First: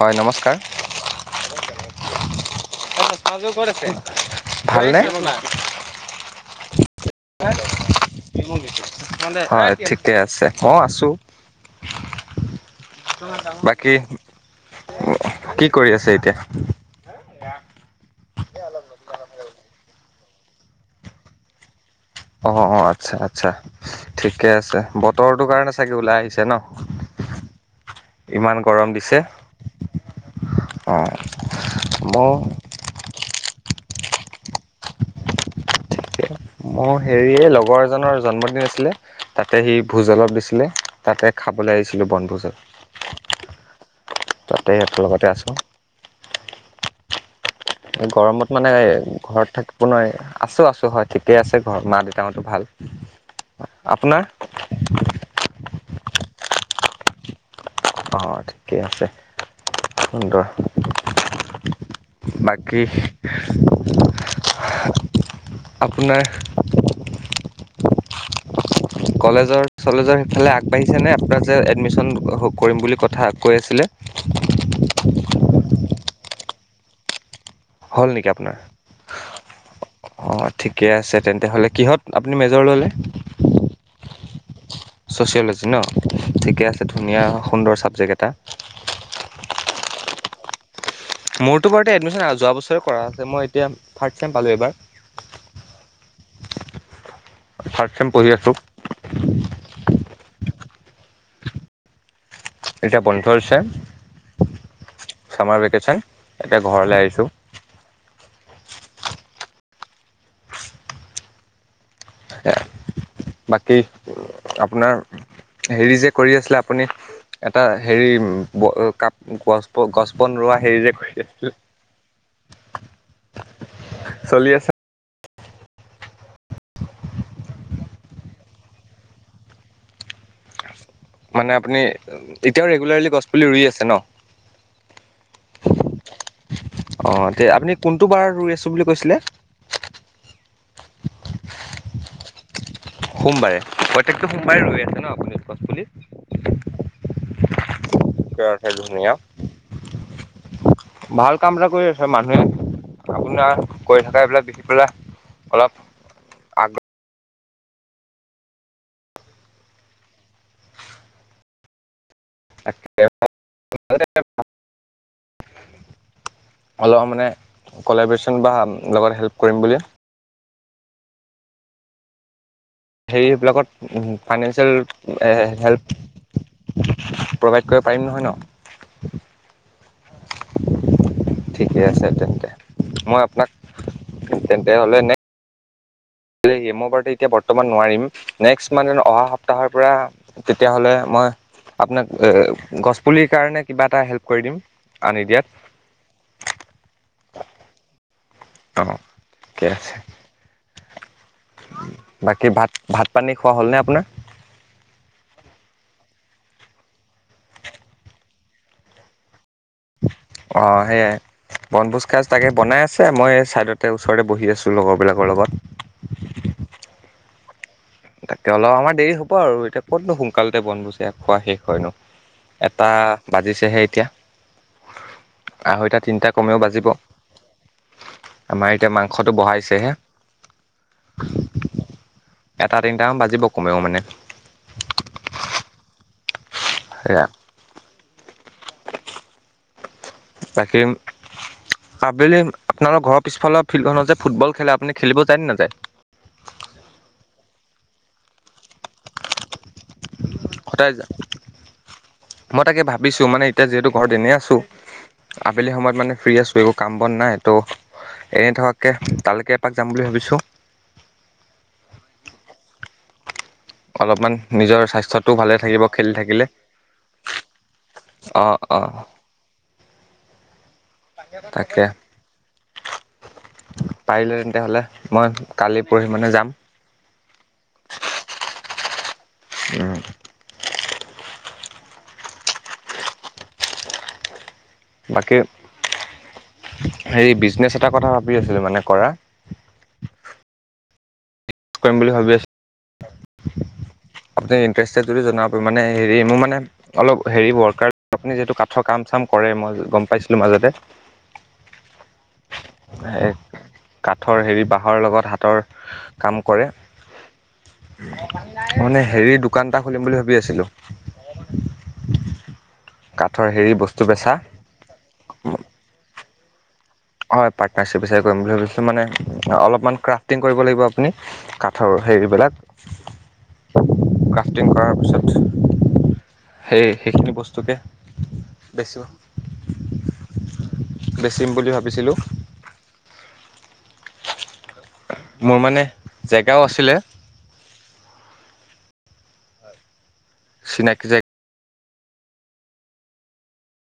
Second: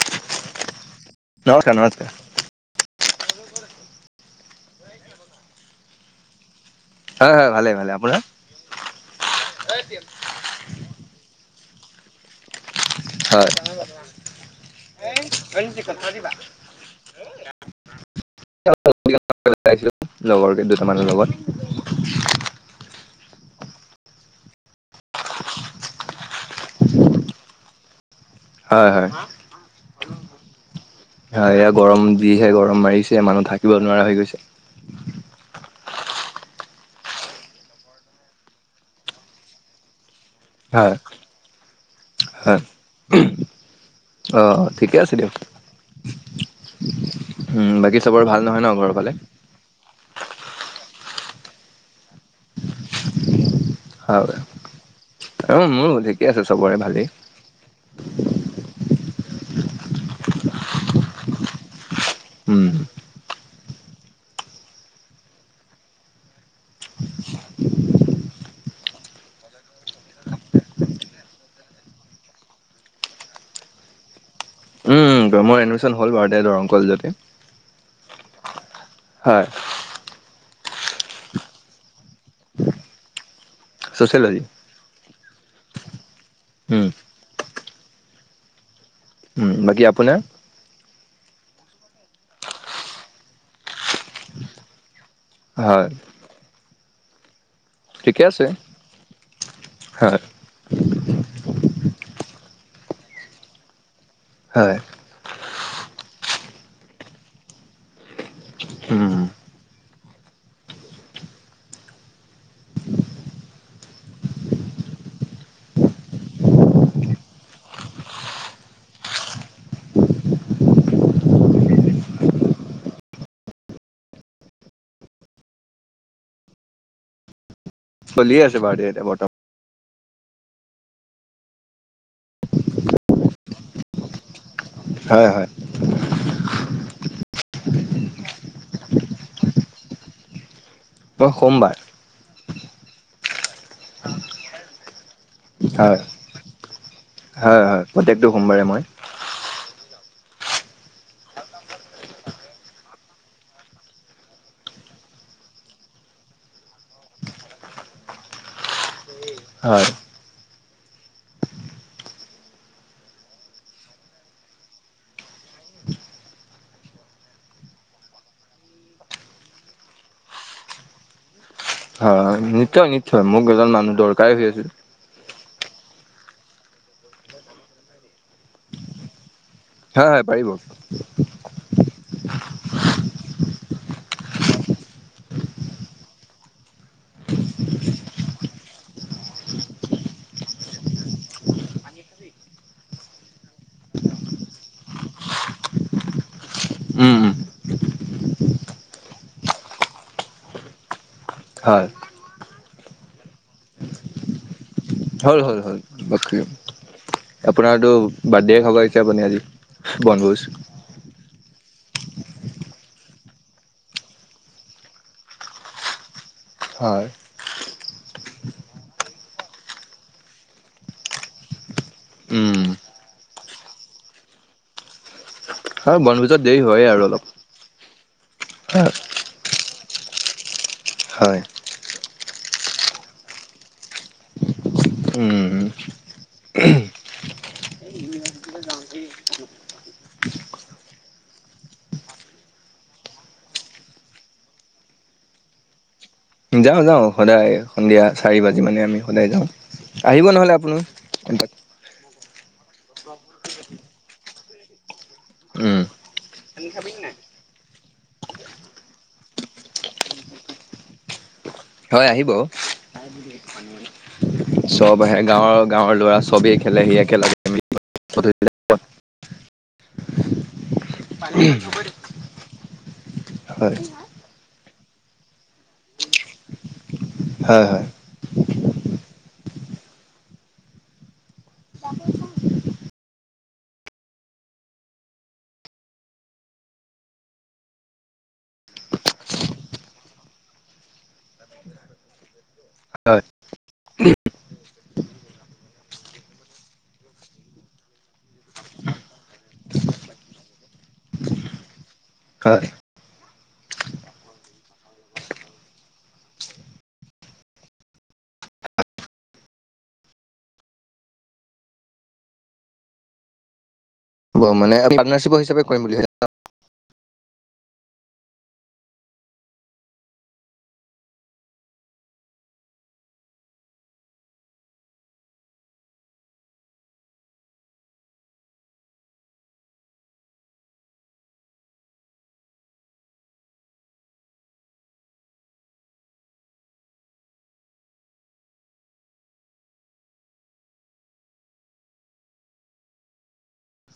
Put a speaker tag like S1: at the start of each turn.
S1: হয় নমস্কাৰ।
S2: নমস্কাৰ নমস্কাৰ।
S1: কত আছে ভাল নে।
S2: হয় হয় ভালে ভালে আপোনাৰ
S1: হয় ঠিকে আছে ময়ো আছো।
S2: হয়
S1: বাকী কি কৰি আছে এতিয়া। এয়া।
S2: [unintelligible] লগৰ এই দুটামানৰ লগত
S1: অ অ আচ্ছা আচ্ছা ঠিকে আছে বতৰটো কাৰণে চাগে ওলাই আহিছে ন। ইমান গৰম
S2: হয় হয়
S1: দিছে। অ',
S2: হয় এয়া গৰম
S1: ময়ো
S2: যিহে গৰম মাৰিছে মানুহ থাকে। ব নোৱাৰা হৈ গৈছে।
S1: অ হেৰিয়ে লগৰ এজনৰ জন্মদিন আছিলে তাতে সি ভোজ অলপ। দিছিলে
S2: হয়
S1: তাতে খাবলে আহিছিলো বনভোজত।
S2: আহ
S1: তাতে
S2: ঠিকে
S1: সিহঁতৰ
S2: আছে
S1: লগতে
S2: দিয়ক।
S1: আছোঁ।
S2: উম বাকী
S1: এই
S2: চবৰে ভাল
S1: গৰমত
S2: নহয় ন
S1: মানে
S2: ঘৰৰ ফালে
S1: ঘৰত থাকিব নোৱাৰি আছো আছো হয় ঠিকে আছে ঘ মা দেউ। তা হতো ভাল আপোনাৰ।
S2: হয় অ মোৰো ঠিকে আছে চবৰে ভালেই।
S1: অঁ ঠিকে আছে [unintelligible]
S2: উম
S1: বাকী [unintelligible] আপোনাৰ। কলেজৰ চলেজৰ সেইফালে আগবাঢ়িছে নে আপোনাৰ যে এডমিছন কৰিম বুলি কথা কৈ আছিলে। দে [unintelligible]
S2: উম মোৰ এডমিশ্যন হ'ল বাৰু এতিয়া দৰং কলেজতে।
S1: হল নেকি আপোনাৰ।
S2: হয়।
S1: অ', ঠিকে আছে তেন্তে হ'লে কিহত আপুনি মেজৰ ল'লে।
S2: ছ'চিয়লজি
S1: চচিয়েলজি ন ঠিকে আছে
S2: উম
S1: ধুনীয়া সুন্দৰ চা। জেগএটা।
S2: উম বাকী আপোনাৰ
S1: মোৰতো বাৰু এতিয়া এডমিশ্যন আহ যোৱা বছৰে কৰা আছে মই এতিয়া থাৰ্ড চেম পালোঁ এই বাৰ।
S2: হয়।
S1: থাৰ্ড চেম
S2: ঠিকে
S1: পঢ়ি
S2: আছে
S1: আছোঁ।
S2: হয়
S1: এতিয়া বন্ধ হৈছে।
S2: হয়।
S1: চামাৰ ভেকেচন তাকে ঘৰলৈ আহিছো।
S2: উম
S1: [unintelligible] বাকী আপোনাৰ। হেৰি যে কৰি আছিলে আপুনি। এটা হেৰি কাপ গছ গছ বন ৰোৱা হেৰি যে কৰি আছিল। [unintelligible] চলি আছে।
S2: চলিয়ে আছে বাৰু এতিয়া বৰ্তমান।
S1: মানে আপুনি এতিয়াও ৰেগুলাৰলি গছপুলি ৰুই আছে ন।
S2: হয় হয়
S1: অ এয়া আপুনি কোনটো বাৰ ৰুই আছো বুলি কৈছিলে?
S2: অ সোমবাৰ।
S1: সোমবাৰে প্ৰত্যয়েকটো সোমবাৰে ৰুই আছে ন আপুনি গছ পুলি?
S2: হয়-হয় প্ৰত্যেকটো সোমবাৰে মই
S1: ধুনীয়া ভাল কাম এটা কৰি আছে মানুহে আপোনাৰ কৰি থকাই এইবিলাক দেখি পেলাই অলপ আগ্ৰহ
S2: হয়।
S1: [unintelligible] অলপ মানে কলেব্ৰেচন বা লগত হেল্প কৰিম বুলি
S2: নিশ্চয় নিশ্চয় মোক এজন
S1: হেৰিবিলাকত
S2: মানুহ দৰকাৰী হৈ আছিল
S1: ফাইনেন্সিয়েল এ হেল্প প্ৰভাইড কৰিব পাৰিম নহয় ন?
S2: হয় হয় পাৰিব
S1: ঠিকে আছে তেন্তে মই আপোনাক তেন্তে হ'লে নে মই বাৰু এতিয়া বৰ্তমান নোৱাৰিম নেক্সট মাহত অহা সপ্তাহৰ পৰা তেতিয়াহ'লে মই আপোনাক এ গছপুলিৰ কাৰণে কিবা এটা হেল্প কৰি দিম আনি দিয়াত।
S2: উম।
S1: অ ঠিকে আছে।
S2: হয়
S1: বাকী ভাত-ভাত পানী খোৱা হ'লনে আপোনাৰ?
S2: হ'ল-হ'ল-হ'ল বাকী আপোনাৰতো বাৰ্ডে খাব আহিছে আপুনি আজি? বনভোজ
S1: অ সেইয়াই। বনভোজ খাজ তাকে বনাই আছে মই ছাইডতে ওচৰতে বহি আছোঁ লগৰবিলাকৰ লগত।
S2: হয়।
S1: তাকে অলপ আমাৰ দেৰি হ'ব আৰু এতিয়া ক'তনো সোনকালতে বনভোজ এয়া খোৱা শেষ হয় নো।
S2: উম
S1: এটা বাজিছেহে এতিয়া।
S2: হয়
S1: আঢ়ৈটা তিনিটা
S2: বনভোজত দেৰি
S1: কমেও
S2: হয়ে
S1: বাজিব।
S2: আৰু অলপ
S1: আমাৰ এতিয়া মাংসটো বহাইছেহে।
S2: হয়
S1: এটা তিনিটামান বাজিব কমেও মানে।
S2: উম
S1: সেয়া। তাকীম। আবেলি আপোনালোকৰ ঘৰৰ পিছফালৰ ফিল্ডখনত যে ফুটবল খেলে আপুনি খেলিব যায়নে নাযায়?
S2: যাওঁ-যাওঁ সদায় সন্ধিয়া চাৰি বাজি মানে আমি সদায় যাওঁ। আহিব নহলে
S1: সদায় যায়
S2: আপোনালোক৷
S1: মই তাকে ভাবিছো মানে এতিয়া যিহেতু ঘৰত এনেই আছো আবেলি
S2: উম
S1: সময়ত মানে ফ্ৰী আছো একো কাম বন নাই ত'। এনে থকাকে তালৈকে এপাক যাম বুলি ভাবিছো।
S2: হয় আহিব।
S1: অলপমান নিজৰ
S2: চব আহে
S1: স্বাস্থ্যটোও ভালে থাকিব
S2: গাঁৱৰ-গাঁৱৰ ল'ৰা চবেই খেলেহি একেলগে আমি
S1: অঁ-অঁ।
S2: উ।
S1: পাৰিলে তেন্তে হলে মই কালি পৰহি মানে যাম।
S2: হয়-হয়।
S1: উম। বাকী হেৰি বিজনেছ এটা কথা ভাবি আছিলো মানে কৰা। কৰিম বুলি ভাবি আছি
S2: হয়।
S1: [inaudible] আপুনি ইণ্টাৰেষ্টেড যদি জনাব মানে হেৰি মোৰ মানে অলপ হেৰি ৱৰ্কাৰ আপুনি যিহেতু কাঠৰ কাম চাম কৰে মই গম পাইছিলোঁ মাজতে। এ
S2: হয়
S1: কাঠৰ হেৰি বাঁহৰ লগত হাতৰ কাম কৰে। মানে হেৰি দোকান এটা খুলিম বুলি ভাবি আছিলো। কাঠৰ হেৰি বস্তু বেচা
S2: মানে পাৰ্টনাৰশ্বিপ হিচাপ কৰিম বুলি
S1: হয়, পাৰ্টনাৰশ্বিপ বিচাৰি কৰিম বুলি ভাবিছিলো মানে অলপমান ক্ৰাফটিং কৰিব লাগিব আপুনি কাঠৰ হেৰিবিলাক ক্ৰাফ্টিং কৰাৰ পিছত সেই সেইখিনি বস্তুকে বেছো। বেচিম বুলি ভাবিছিলোঁ। মোৰ মানে জেগাও আছিলে চিনাকি জেগ